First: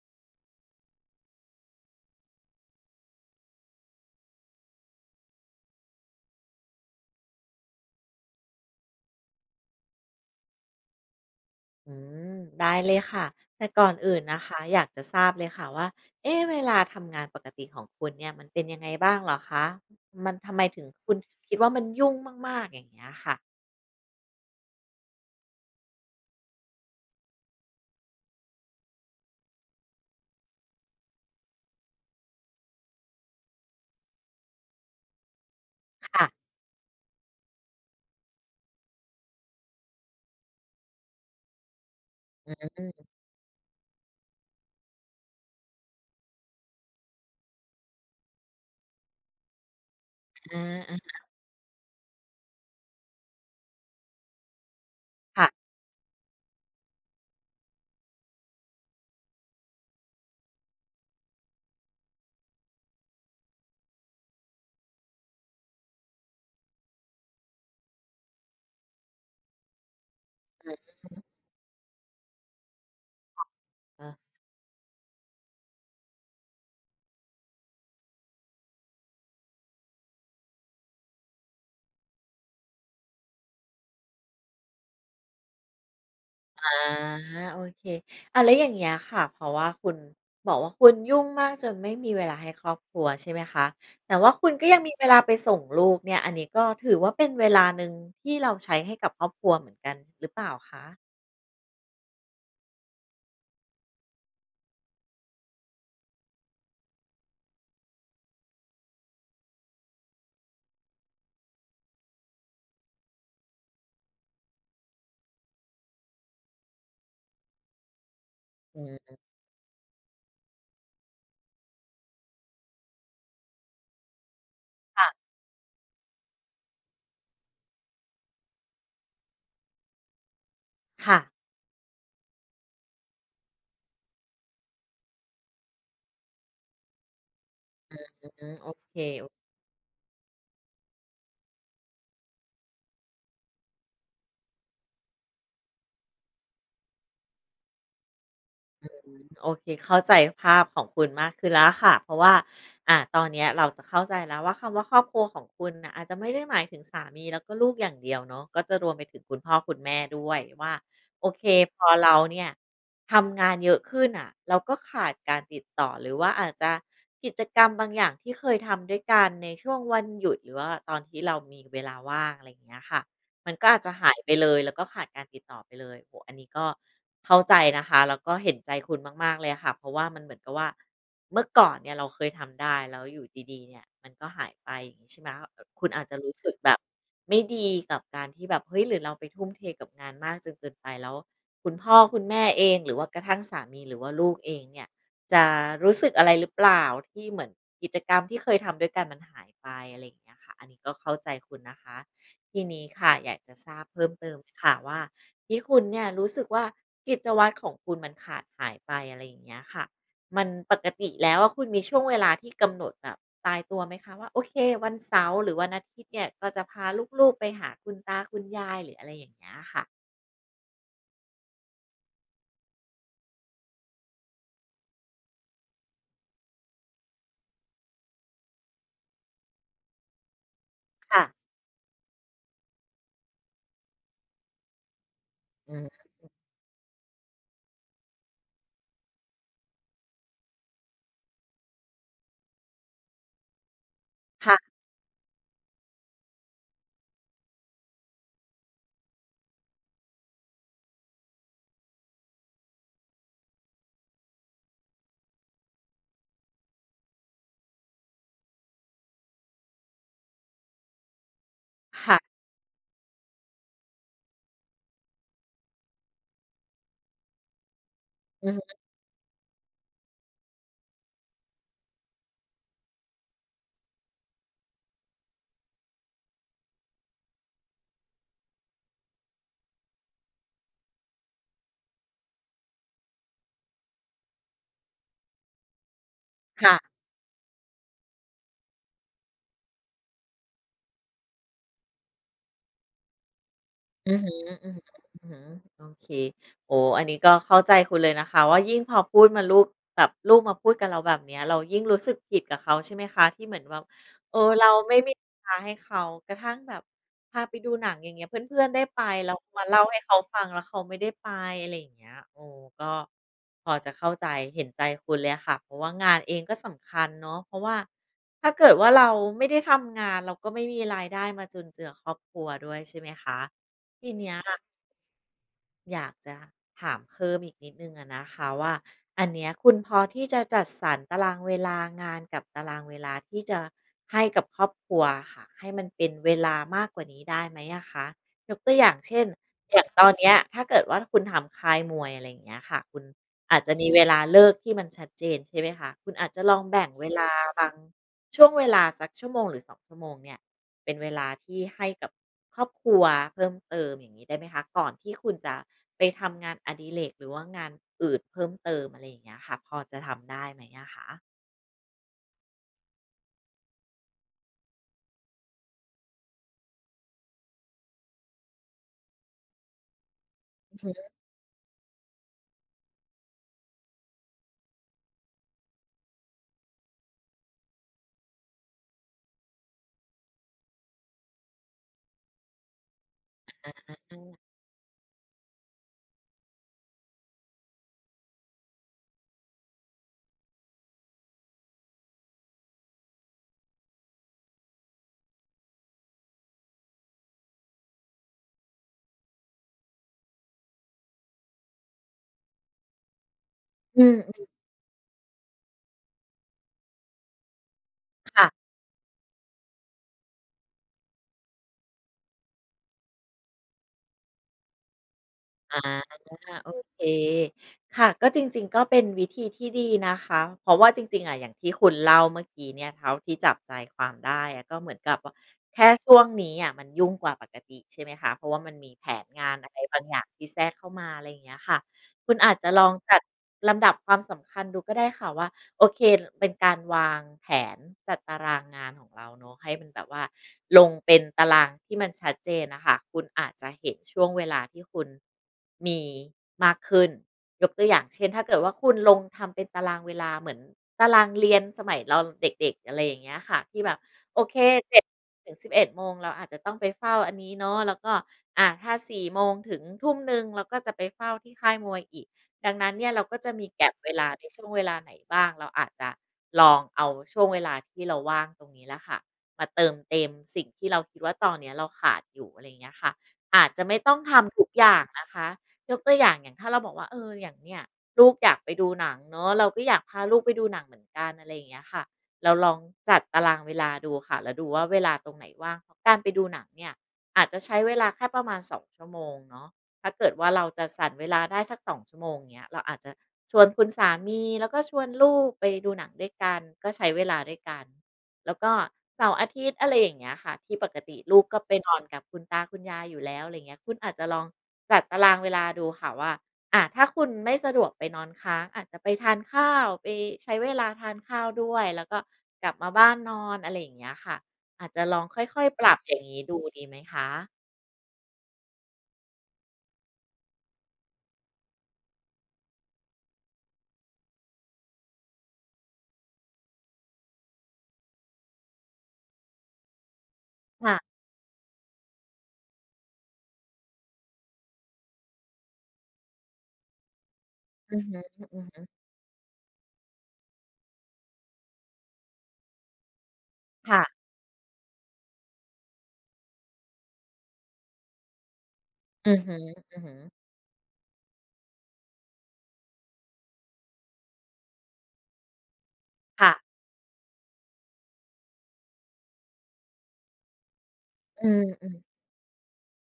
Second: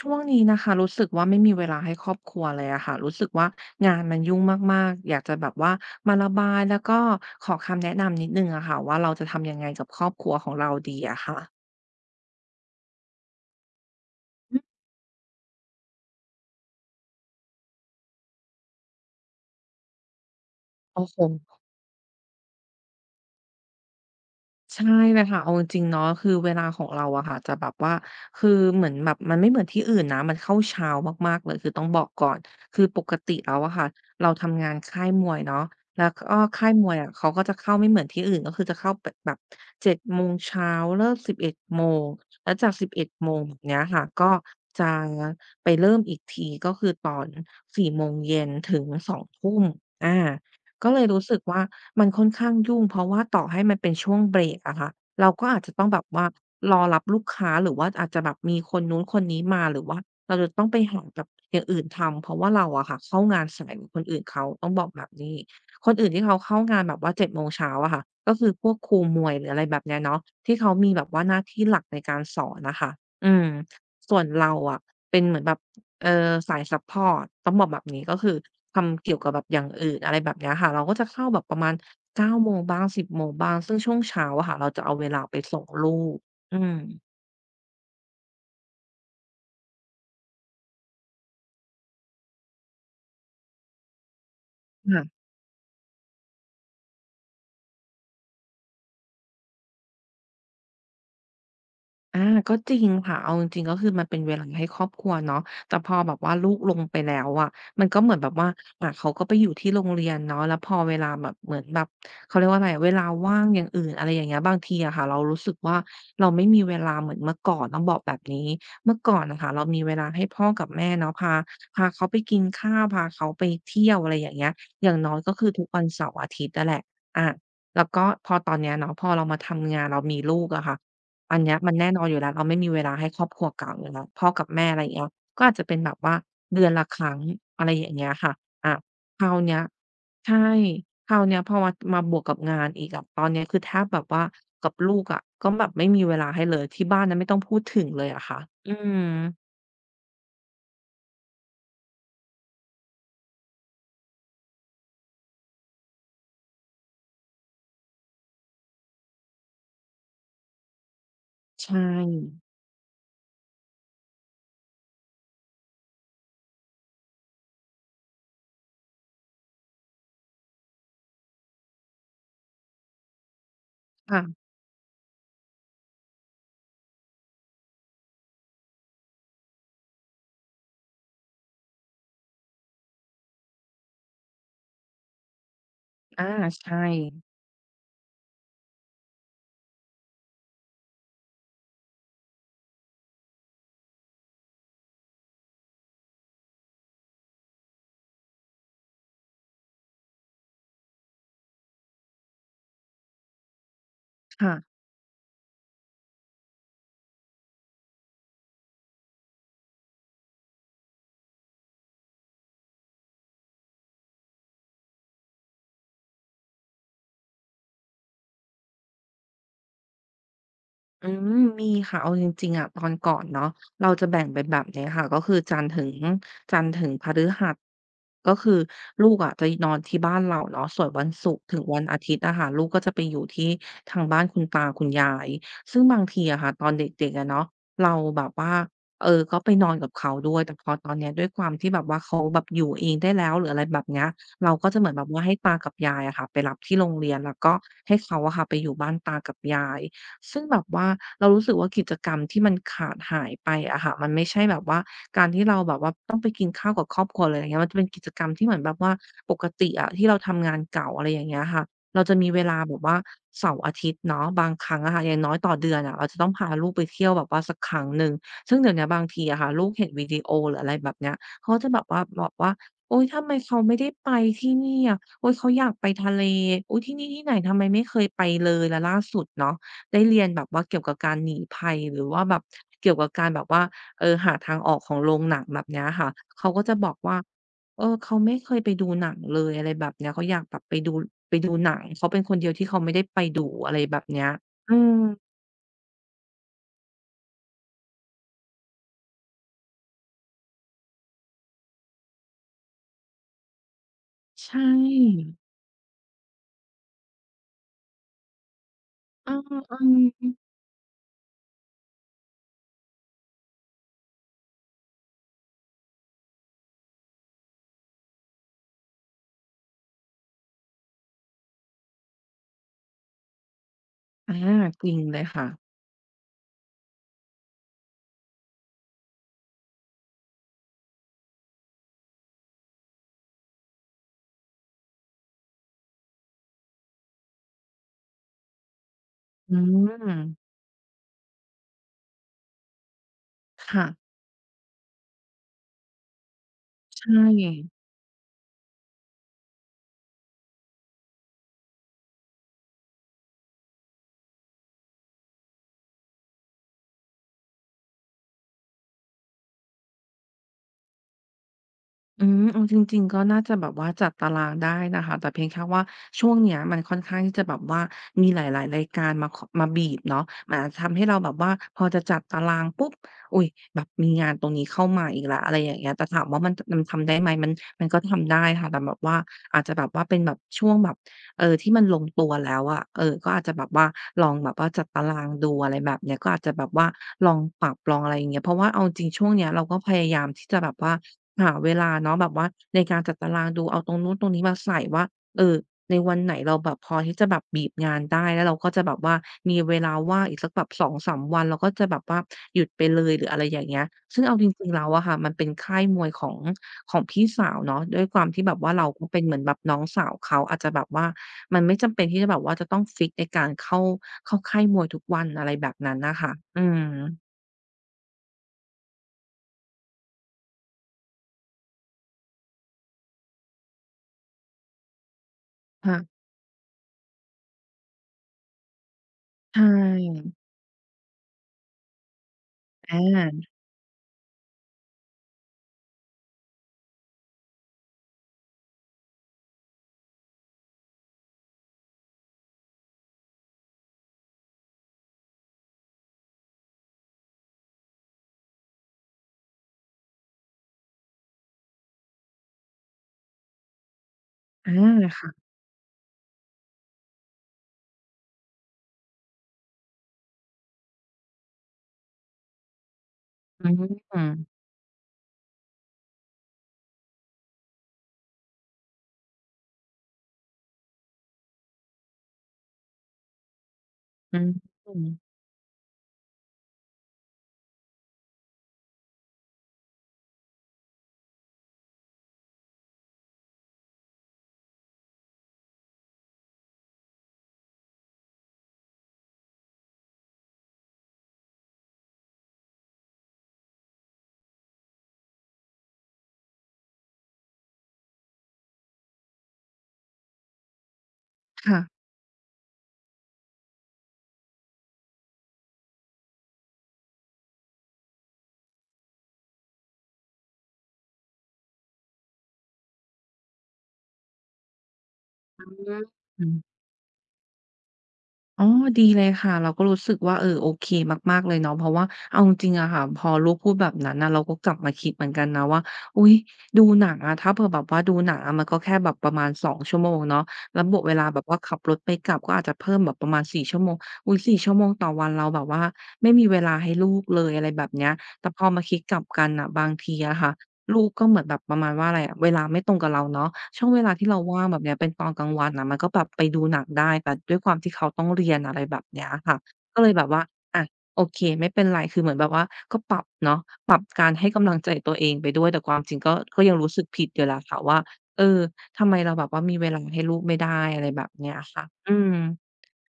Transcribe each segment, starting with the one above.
ช่วงนี้นะคะรู้สึกว่าไม่มีเวลาให้ครอบครัวเลยอะค่ะรู้สึกว่างานมันยุ่งมากๆอยากจะแบบว่ามาระบายแล้วก็ขอคำแนะนำนิดหนึ่งอะค่ะว่าเราจะทำยังไงกับครอบครัวของเราดีอะค่ะอืมได้เลยค่ะแต่ก่อนอื่นนะอืคะมอยากจะทราบเลยค่ะว่าเอ๊ะเวลาทำงานปกติของคุณเนี่ยมันเป็นยังไงบ้างเหรอคะมันทำไมถึงโอ้คุณโฮ คิดว่ามันยุ่งมากๆอย่างเงี้ยค่ะใช่เลยค่ะเอาจริงๆเนาะคือเวลาของเราอะค่ะจะแบบว่าคือเหมือนแบบมันไม่เหมือนที่อื่นนะมันเข้าเช้ามากๆเลยคือต้องบอกก่อนคือปกติแล้วอะค่ะเราทำงานค่ายมวยเนาะแล้วค่ะก็ค่ายมวยอะเขาก็จะเข้าไม่เหมือนที่อื่นก็คือจะเข้าแบบเจ็ดโมงเช้าเลิกสิบเอ็ดโมงอแล้วจากสิบืเอ็มดโมงแบบเนี้ยค่ะก็จะไปเริ่มอีกทีก็คือตอนสี่โมงเย็นถึงสองทุ่มอา อก็เลยารู้สึกว่ามันค่อนข้างยุ่งเพราะว่าต่อให้มันเป็นช่วงเบรกอะค่ะเราๆก็ค่ะอาจจะต้องแบบว่ารอรับลูกค้าหรือว่าอาจจะแบบมีคนนู้นคนนี้มาหรือว่าเราจะต้องไปหาแบบอย่างอื่นทำเพราะว่าเราอะค่ะเข้างานสายกว่าคนอื่นเขาต้องบอกแบบนี้คนอื่นที่เขาเข้างานแบบว่าเจ็ดโมงเช้าอะค่ะก็คือพวกครูมวยหรืออะไรแบบเนี้ยเนาะที่เขาอืมีแบบว่าหมน้าที่หลักในการสอนน่ะค่ะอืมอะส่วนเราอะเป็นเหมือนแบบ เอ่อสายซัปพอร์ตต้องบอกแบบนี้ก็คือทำเกี่ยวกับแบบอย่างอื่นอะไรแบบเนี้ยค่ะเราก็จะเข้าแบบประมาณ9โมงบ้าง10โมงบ้างซึ่งช่วงเช้าอะค่ะเราจะเอาเวลาไปส่งลูกอือามโอเคแล้วอย่างเงี้ยค่ะเพราะว่าคุณบอกว่าคุณยุ่งมากจนไม่มีเวลาให้ครอบครัวใช่ไหมคะแต่ว่าคุณก็ยังมีเวลาค่ะ ไปส่งลูกเนี่ยอันนี้ก็ถือว่าเป็นเวลาหนึ่งที่เราใช้ให้กับครอบครัวเหมือนกันหรือเปล่าคะ อาก็จริงค่ะเอาจริงๆก็คือมันเป็นเวลาให้ครอบครัวเนาะแต่พอแบบว่าลูกลงไปแล้วอะมันก็เหมือนแบบว่าเขาก็ไปอยู่ที่โรงเรียนเนาะแล้วพอเวลาแบบเหมือนแบบเขาเรียกว่าอะไรเวลาว่างอย่างอื่นอะไรอย่างเงี้ยบางทีอะค่ะเรารู้สึกว่าเราไม่มีเวลาเหมือนเมื่อก่อนต้องบอกแบบนี้เมื่ออืก่อมนน่ะค่ะเรามีเวลาให้พ่อกับแม่เนาะพาเขาไปกินข้าวพาเขาไปเที่ยวอะไรอย่างเงี้ยอย่างน้อยค่ะก็คือทุกวันเสาร์อาทิตย์อะแหละอาแล้วก็พอตอนเนี้ยเนาะพอเรามาทำงานเรามีลูกอะค่ะ ค่ะอันเนี้ยมันแน่นอนอยู่แล้วเราไม่มีเวลาให้ครอบครัวเก่าอยู่แล้วพ่อกับแม่อะไรอย่างเงี้ยก็อาจจะเป็นแบบว่าเดือนละครั้งอะไรอย่างเงี้ยอืค่ะมโออาคราวเนี้ยใช่คราวเนี้ยพอมาบวกกับงานอีกอะตอนเนี้ยคือแทบแบบว่ากับลูกอะก็แบบไม่มีเวลาให้เลยที่บ้านนั้นไม่ต้องพูดถึงเลยอะค่ะอืมโอเค เข้าใจภาพของคุณมากขึ้นแล้วค่ะ เพราะว่าตอนเนี้ยเราจะเข้าใจแล้วว่าคำว่าครอบครัวของคุณน่ะอาจจะไม่ได้หมายถึงสามีแล้วก็ลูกอย่างเดียวเนาะก็จะรวมไปถึงคุณพ่อคุณแม่ด้วยว่าโอเคใชพอเรา่เนี่ยทำงานเยอะขึ้นน่ะเราก็ขาดการติดต่อหรือว่าอาจจะกิจกรรมบางอย่างที่เคยทำด้วยกันในช่วงวันหยุดหรือว่าตอนที่เรามีเวลาว่างอะไรอย่างเงี้ยค่ะ มันก็อาจจะหายค่ะไปเลยแล้วก็ขาดการติดต่อไปเลยโอ้โฮอันนี้ก็เข้าใจนะคะแล้วก็เห็นใจคุณมากๆเลยะค่ะเพราะว่ามันเหมือนกับว่าเมื่อก่อนเนี่ยเราเคยทำได้แล้วอยู่ดีๆเนี่ยมันก็หายไปอย่างงี้ใช่ไหมเออคุณอาจจะอารู้สึกแบใช่บไม่ดีกับการที่แบบเฮ้ยหรือเราไปทุ่มเทกับงานมากจนเกินไปแล้วคุณพ่อคุณแม่เองหรือว่ากระทั่งสามีหรือว่าลูกเองเนี่ยจะรู้สึกอะไรหรือเปล่าที่เหมือนกิจกรรมที่เคยทำด้วยกันมันหายไปอะไรอย่างเงี้ยค่ะอันนี้ก็เข้าใจคุณนะคะ ทีนี้ค่ะอยากจะทราบเพิ่มเติมค่ะ ค่ะว่าที่คุณเนี่ยรู้สึกว่ากิจวัตรของคุณมันขาดหายไปอะไรอย่างเงี้ยค่ะมันปกติแล้วอะคุณมีช่วงเวลาที่กำหนดแบบตายตัวไหมคะว่าโอเควันเสาร์หรือวันอาทิตย์เนี่ยก็จะพาลูกๆไปหาคุณตาคุณยายหรืออะไรอย่างเงี้ยค่ะอืมมีค่ะเอาจริงๆอะตอนก่อนเนาะเราจะแบ่งเป็นแบบนี้ค่ะก็คือจันทร์ถึงพฤหัสก็คือลูกอะจะนอนที่บ้านเราเนาะส่วนวันค่ะศุกร์ถึงวันอาทิตย์อะค่ะลูกก็จะไปอยู่ที่ทางบ้านคุณตาคุณยายอืซึ่งบามงทีอะค่ะตอนเด็กๆอะเนาะเราแบบว่าเออก็ไปนอนกับเขาด้วยแต่พอตอนเนี้ยด้วยความที่แบบว่าเขาแบบอยู่เองได้แล้วหรืออะไรแบบเนี้ยเราก็ค่ะจะเหมือนแบบว่าให้ตากับยายอะค่ะไปรับที่โรงเรียนแล้วก็ให้เขาอะค่ะไปอยู่บ้านตากับยาย ซึ่งแบบว่าเรารู้สึกว่ากิจกรรมที่มันขาดหายไปอะค่ะมันไม่ใช่แบบว่าการที่เราแบบว่าต้องไปกินข้าวกับครอบครัวเลยอย่างเงี้ยมันจะเป็นกิจกรรมที่เหมือนแบบว่าปกติอะที่เราทำงานเก่าอะไรอย่างเงี้ยค่ะเราจะมีค่ะเวลาแบบว่าเสาร์อาทิตย์เนาะบางครั้งอะค่ะอย่างน้อยต่อเดือนอะเราจะต้องพาลูกไปเที่ยวแบบว่าสักครั้งหนึ่งอือซึ่งเดี๋ยวฮึเนี้ยบางทีอะค่ะลูกเห็นวิดีโอหรืออะไรแบบเนี้ยเขาก็จะแบบว่าบอกว่าโอ๊ยทำไมเขาไม่ได้ไปที่นี่อะโอ๊ยเขาอยากไปทะเลอุ๊ยที่นี่ที่ไหนทำไมไม่เคยไปเลยแล้วล่าสุดเนาะ ได้เรียนแบบว่าเกี่ยวกับการหนีภัยหรือว่าแบบเกี่ยวกับการแบบว่าหาทางออกของโรงหนังแบบเนี้ยค่ะเขาก็จะบอค่ะ กว่าเขาไม่เคยไปดูหนังเลยอะไรแบบเนี้ยเขาอยากแบบไปดูหนังเขาเป็นคนเดียวที่เขาไม่ได้ไปดูอะไรแบบอือเนี้ยหืออือือหืมออือหือโอเคโอ้อันนี้ก็เข้าใจคุณเลยนะคะว่ายิ่งพอพูดมาลูกแบบลูกมาพูดกับเราแบบเนี้ยเรายิ่งรู้สึกผิดกับเขาใช่ไหมคะที่เหมือนว่าเออใช่เราไม่มีเวลาให้เขากระทั่งแบบพาไปดูหนังอย่างเงี้ยเพื่อนๆได้ไปเแล้ามาเล่าออให้เขาฟังแล้วเขาไม่ได้ไปอะไรอย่างเงี้ยโอ้ก็พอจะเข้าใจเห็นใจคุณเลยค่ะเพราะว่างานเองก็สำคัญเนาะเพราะว่าถ้าเกิดว่าเราไม่ได้ทำงานเราก็ไม่มีรายได้มาจุนเจือครอบครัวด้วยใช่ไหมคะ ทีๆเนี้อายจริงเลยค่ะอยากจะถามเพิ่มอีกนิดนึงอะนะคะว่าอันเนี้ยคุณพอที่จะจัดสรรตารางเวลางานกับตารางเวลาที่จะให้กับครอบครัวค่ะให้มันเป็นเวลามากกว่านี้ได้ไหมอะคะยกตัวอย่างเช่นอือย่างตอนมเนี้ยถ้าเกิดว่าคุณทำค่ายมวยอะไรอย่างเงี้ยค่ะคุณอาจจะค่ะมีเวลาเลิกที่มันชัดเจนใช่ไหมคะคุณอาจจะลองแบ่งเวใช่ ลาบาง ช่วงเวลาสักชั่วโมงหรือสองชั่วโมงเนี่ยเป็นเวลาที่ให้กับครอบครัวเพิ่มเติมอย่างงี้ได้ไหมคะก่อนที่คุณจะไปทำงานอดิเรกหรือว่างานอื่นเพิ่มเติมอะไรอย่างเงี้ยค่ะพอจะทำได้ไหมอะคะอืมเอาจริงๆก็น่าจะแบบว่าจัดตารางได้นะคะแต่เพียงแค่ว่าช่วงเนี้ยมันค่อนข้างที่จะแบบว่ามีหลายๆรายการมาคมาบีบเนาะมันอาจอือจะทำให้ฮึเราแบบว่าพอจะจัดตารางปุ๊บอุ๊ยแบบมีงานตรงนี้เข้ามาอีกแล้วอะไรอย่างเงี้ยแต่ถามว่ามันทำได้ไหมมันก็ทำได้ค่ะแต่แบบว่าอาจจะแบบว่าเป็นแบบช่วงแบบที่มันลงตัวแล้วอะก็อาจจะแบบว่าอืลองมแบบว่าจัดตารางดูอะไรแบบเนี้ยก็อาจจะแบบว่าลองปรับลองอะไรอย่างเงี้ยเพราะว่าเอาจริงๆช่วงเนี้ยเราก็พยายามที่จะแบบว่า หาเวลาเนาะแบบว่าในการจัดตารางดูเอาตรงนู้นตรงนี้มาใส่ว่าเออในวันไหนเราแบบพอที่จะแบบบีบงานได้แล้วเราก็จะแบบว่ามีเวลาว่างอีกสักแบบ2-3วันเราก็จะแบบว่าหยุดไปเลยหรืออะไรอย่างเงี้ยอืซึ่งเอาจมริงๆแล้วอะค่ะมันเป็นค่ายมวยของพี่สาวเนาะด้วยความที่ค่ะ แบบว่าเราก็เป็นเหมือนแบบน้องสาวเขาอาจจะแบบว่ามันไม่จำเป็นที่จะแบบว่าจะต้องฟิกซ์ในการเข้าค่ายมวยทุกวันอะไรแบบอานั้นน่ะค่ะอืโอมเคค่ะก็จริงๆก็เป็นวิธีที่ดีนะคะเพราะว่าจริงๆอะอย่างที่คุณเล่าเมื่อกี้เนี่ยเท่าที่จับใจความได้อะก็เหมือนกับว่าแค่ช่วค่ะงนี้อะมันยุ่งกว่าปกติใช่ไหมคะเพราะว่ามันมีแผนงาใชนอะไรบางอย่าง่ที่แทรกเข้ามาอะไรอย่างเงี้ยค่ะคุณอาจจะลองอจัดาลำดับความสำคัญดูก็ได้ค่ะว่า โอเค เป็นการวางแผนจัดตารางงานของเราเนาะให้มันแบบว่าลงเป็นตารางที่มันชัดเจนนะคะคุณอาจจะเห็นช่วงเวลาที่คุณมีมากขึ้น ยกตัวอย่างเช่นถ้าเกิดว่าคุณลงทำเป็นตารางเวลาเหมือนตารางเรียนสมัยเราเด็กๆอะไรอย่างเงี้ยค่ะที่แบบโอเคอาเจ็ดค่ะ ถึง11โมงเราอาจจะต้องไปเฝ้าอันนี้เนาะแล้วก็ถ้าสี่โมงถึงทุ่มหนึ่งเราก็จะไปเฝ้าที่ค่ายมวยอีก ดังนั้นเนี่ยเราก็จะมีอืแก็บเวมลาในช่วงเวลาไหนบ้างเราอาจจะลองเอาช่วงเวลาที่เราว่างตรงนี้แหละค่ะมาเติมเต็มสิ่งที่เราคิดว่าตอนเนี้ยเราขาดอยู่อะไรอย่างเงี้ยค่ะอาจจะไม่ต้องอืทำทุกอย่างนะมคะยกตัวอย่างอย่างถ้าเราบอกว่าเอออย่างเนี่ยลูกอยากไปดูหนังเนาะเราก็อยากพาลูกไปดูหนังเหมือนกันอะไรอย่างเงี้ยค่ะเราลองจัดตารางเวลาดูค่ะแล้วดูว่าเวลาตรงไหนว่างเพราะการไปดูหนังเนี่ยอาจจะใช้เวลาแค่ประมาณสองชั่วโมงเนาะ ถ้าเกิดว่าเราจะสรรเวลาได้สักสองชั่วโมงเนี้ยเราอาจจะชวนคุณสามีแล้วก็ชวนลูกไปดูหนังด้วยกันก็ใช้เวลาด้วยกันแล้วก็เสาร์อาทิตย์อะไรอย่างเงี้ยค่ะที่ปกติลูกก็ไปค่ะนอนกับคุณตาคุณยายอยู่แล้วอะไรเงี้ยคุณอาจจะลองจัดตารางเวลาดูค่ะว่าถ้าคุณไม่สะดวกไปนอนค้างอาจจะไปทานข้าวไปใช้เวลาทานข้าวด้วยแล้วก็กลับมาบ้านนอนอะไรอย่างเงี้ยค่ะอาจจะลองค่อยๆปรับอย่างงี้อืมดูดีไหมคะอ๋อดีเลยค่ะเราก็รู้สึกว่าโอเคมากๆเลยเนาะเพราะว่าเอาจริงๆอะค่ะพอลูกพูดแบบนั้นน่ะเราก็กลับมาคิดเหมือนกันนะว่าอุ๊ยดูหนังอะถ้าเผื่อแบบว่าดูหนังอะมันก็แค่แบบประมาณ2 ชั่วโมงเนาะแล้วบวกเวลาแบบว่าขับรถไปกลับก็อาจจะเพิ่มแบบประมาณ4ชั่วโมงอุ๊ยสี่ชั่วโมงต่อวันเราแบบว่าไม่มีเวลาให้ลูกเลยอะไรแบบอือเนี้ยฮึแต่พอมาคิดกลับกันน่ะบางทีอะค่ะ ลูกก็เหมือนแบบประมาณว่าอะไรอะเวลาไม่ตรงกับเราเนาะช่วๆงเวค่ะ ลาที่เราว่างแบบเนี้ยเป็นตอนกลางวันน่ะมันก็แบบไปดูหนังได้แต่ด้วยความที่เขาต้องเรียนอะไรแบบเนี้ยอือฮึค่ะอืก็อเลฮึยแบบว่าอะโอเคไม่เป็นไรคือเหมือนแบบว่าก็ปรับเนาะปรับการให้กำลังใจตัวเองไปด้วยแต่ความจริงก็ค่ะก็ยังรู้สึกผิดอยู่แหละค่ะว่าเออทำไมเราแบบว่ามีเวลาให้ลูกไม่ได้อะไรแบบอืเนี้ยค่ะมอืๆม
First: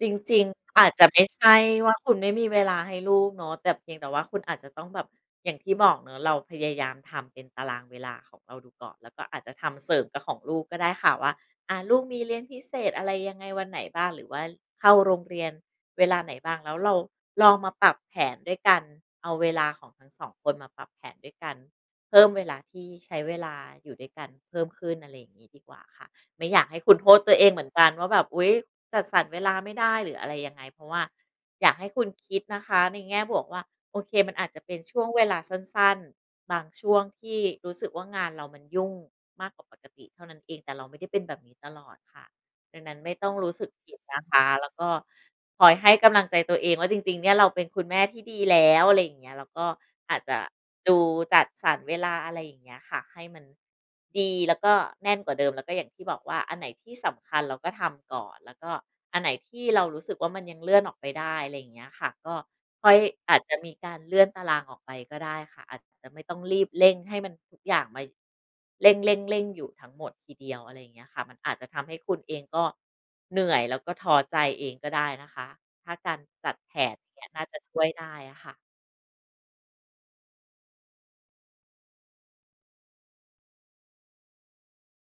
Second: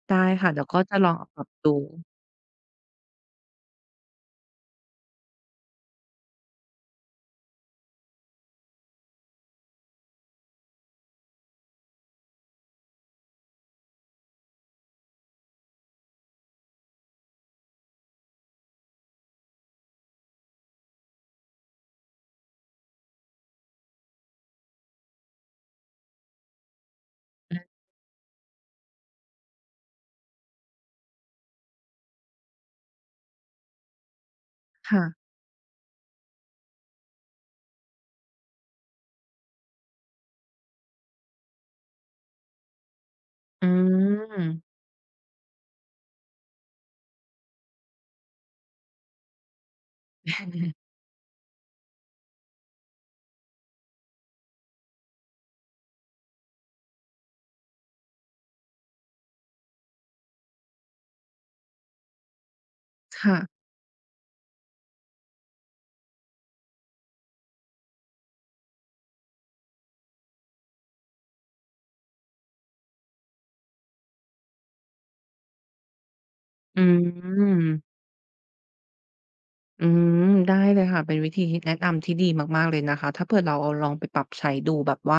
จได้ริงค่ะเดี๋ยวก็ๆอาจจะลจะองไม่เอาปรับใช่ดูว่าคุณไม่มีเวลาให้ลูกเนาะแต่เพียงแต่ว่าคุณอาจจะต้องแบบอย่างที่บอกเนาะเราพยายามทำเป็นตารางเวลาของเราดูก่อนแล้วก็อาจจะทำเสริมกับของลูกก็ได้ค่ะว่าลูกมีเรียนพิเศษอะไรยังไงวันไหนบ้างหรือว่าเข้าโรงเรียนเวลาไหนบ้างแล้วเราลองมาปรับแผนด้วยกันเอาเวลาของทั้งสองคนมาปรับแผนด้วยกันเพิ่มเวลาที่ใช้เวลาอยู่ด้วยกันเพิ่มขึ้นอะไรอย่างงี้ดีกว่าค่ะ ไม่อยากให้คุณโทษตัวเองเหมืออานกันว่าแบบอุ๊ยจัดสรรเวลาไม่ได้หรืออะไรยังไงเพราะว่าอยากให้คุณคิดนะคะในแง่บวกว่าโอเคมันอาจจะเป็นช่ค่ะวงเวลาสั้นๆบางช่วงที่รู้สึกว่างานเรามันยุ่งมากกว่าปกติเท่านั้นเองแต่เราไม่ได้เป็นแบบนี้ตลอดค่ะ ดังนั้นไม่ต้องรู้สึอืกผิดนะม คะ แล้วก็คอยให้กำลังใจตัวเองว่าจริงๆเนี่ยเราเป็นคุณแม่ที่ดีแล้วอะไรอย่างเงี้ยแล้วก็อาจจะ ดูจัดสรรเวลาอะไรอย่างเงี้ยค่ะให้มันดีแล้วก็แน่นกว่าเดิมแล้วก็อย่างที่บอกว่าอันไหนที่สำคัญเราก็ทำก่อนแล้วก็อันไหนที่เรารู้สึกว่ามันยังเลื่อนออกไปได้อะไรอย่างเงี้ยค่ะก็ค่อยอาจจะค่ะมีการเลื่อนตารางออกไปก็ได้ค่ะอาจจะไม่ต้องรีบเร่งให้มันทุกอย่างมา เร่งอยู่ทั้งหมดทีเดียวอะไรอย่างเงี้ยค่ะมันอาจจะทำให้คุณเองก็เหนื่อยแล้วก็ท้อใจเองก็ได้นะคะถ้าการจัดแผอืนอย่างเนี้ยน่าจะช่วยม ได้อะค่ะอืมได้เลยค่ะเป็นวิธีแนะนำที่ดีมากๆเลยนะคะถ้าเผื่อเราเอาลองไปปรับใช้ดูแบบว่า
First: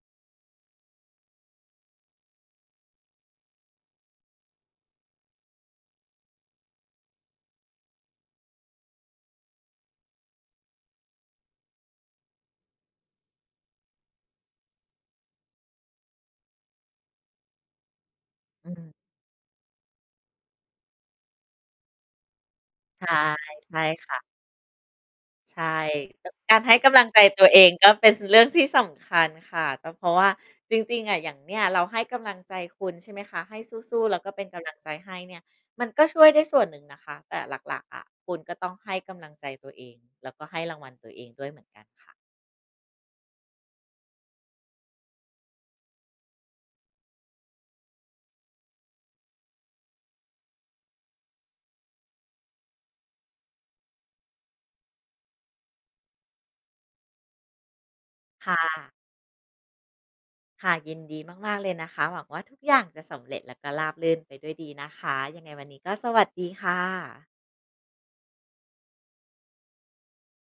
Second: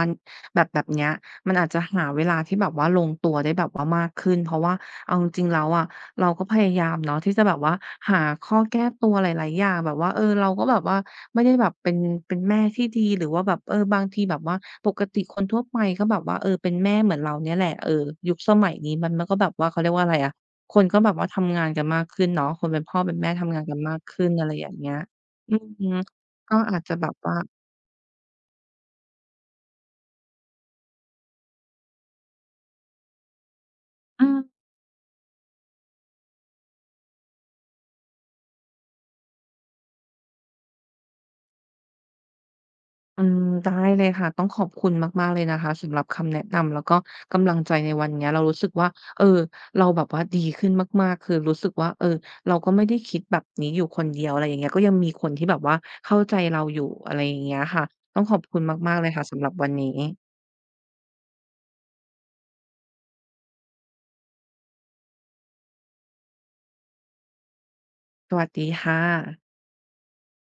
แบบเนี้ยมันอาจจะหาเวลาที่แบบว่าลงตัวได้แบบว่ามากขึ้นเพราะว่าเอาจริงๆแล้วอะเราก็พยายามเนาะที่จะแบบว่าหาข้อแก้ตัวหลายๆอย่างแบบว่าเราก็แบบว่าไม่ได้แบบเป็นแม่ที่ดีหรือว่าแบบบางทีแบบว่าปกติคนทั่วไปก็แบบว่าเป็นแม่เหมือนเราเนี่ยแหละยุคสอืมัยมนี้มันก็แบบว่าเขาเรียกว่าอะไรอะ คนก็แบบว่าทำงานกันมากขึ้นเนาะคนเป็นพ่อใช่เป็นแม่ทำงานกัใช่นมากขึ้นค่ะอะไรอย่างเงี้ยอือใช่ฮึก็การให้อาจจะกำลัแบงบใจว่าตัวเองก็เป็นเรื่องที่สำคัญค่ะแต่เพราะว่าจริงๆอะอย่างเนี้ยเราให้กำลังใจคุณใช่ไหมคะให้สู้ๆแล้วอืก็มเป็นกำลังใจให้เนี่ยมันก็ช่วยได้ส่วนหนึ่งนะคะแต่หลักๆอะคุณก็ต้องให้กำลังใจตัวเองแล้วก็ให้รางวัลตัวเองด้วยเหมือนกันค่ะอืมได้เลยค่ะต้องขอบคุณมากๆเลยนะคะสำหรับคำแนะนำแล้วก็กำลังใจในวันเนี้ยเรารู้สึกว่าเออเราแบบว่าดีขึ้นมากๆคือรู้สึกว่าเราก็ไม่ได้คิดแบบนี้อยู่คนเดียวอะไรอย่างเงี้ยก็ยังมีคนที่แบบว่าเข้าใจเราอยู่อะไรอย่างเงี้ยค่ะต้องขอบคคุณมากๆ่ะ เลยค่ะสำหรับวันนี้ค่ะยินดีมากๆเลยนะคะหวังว่าทุกอย่างจะสำเร็จแล้วก็ราบรื่นไปด้วยดีนะคะยังไงวันนี้ก็สวัสดีค่ะสวัสดีค่ะ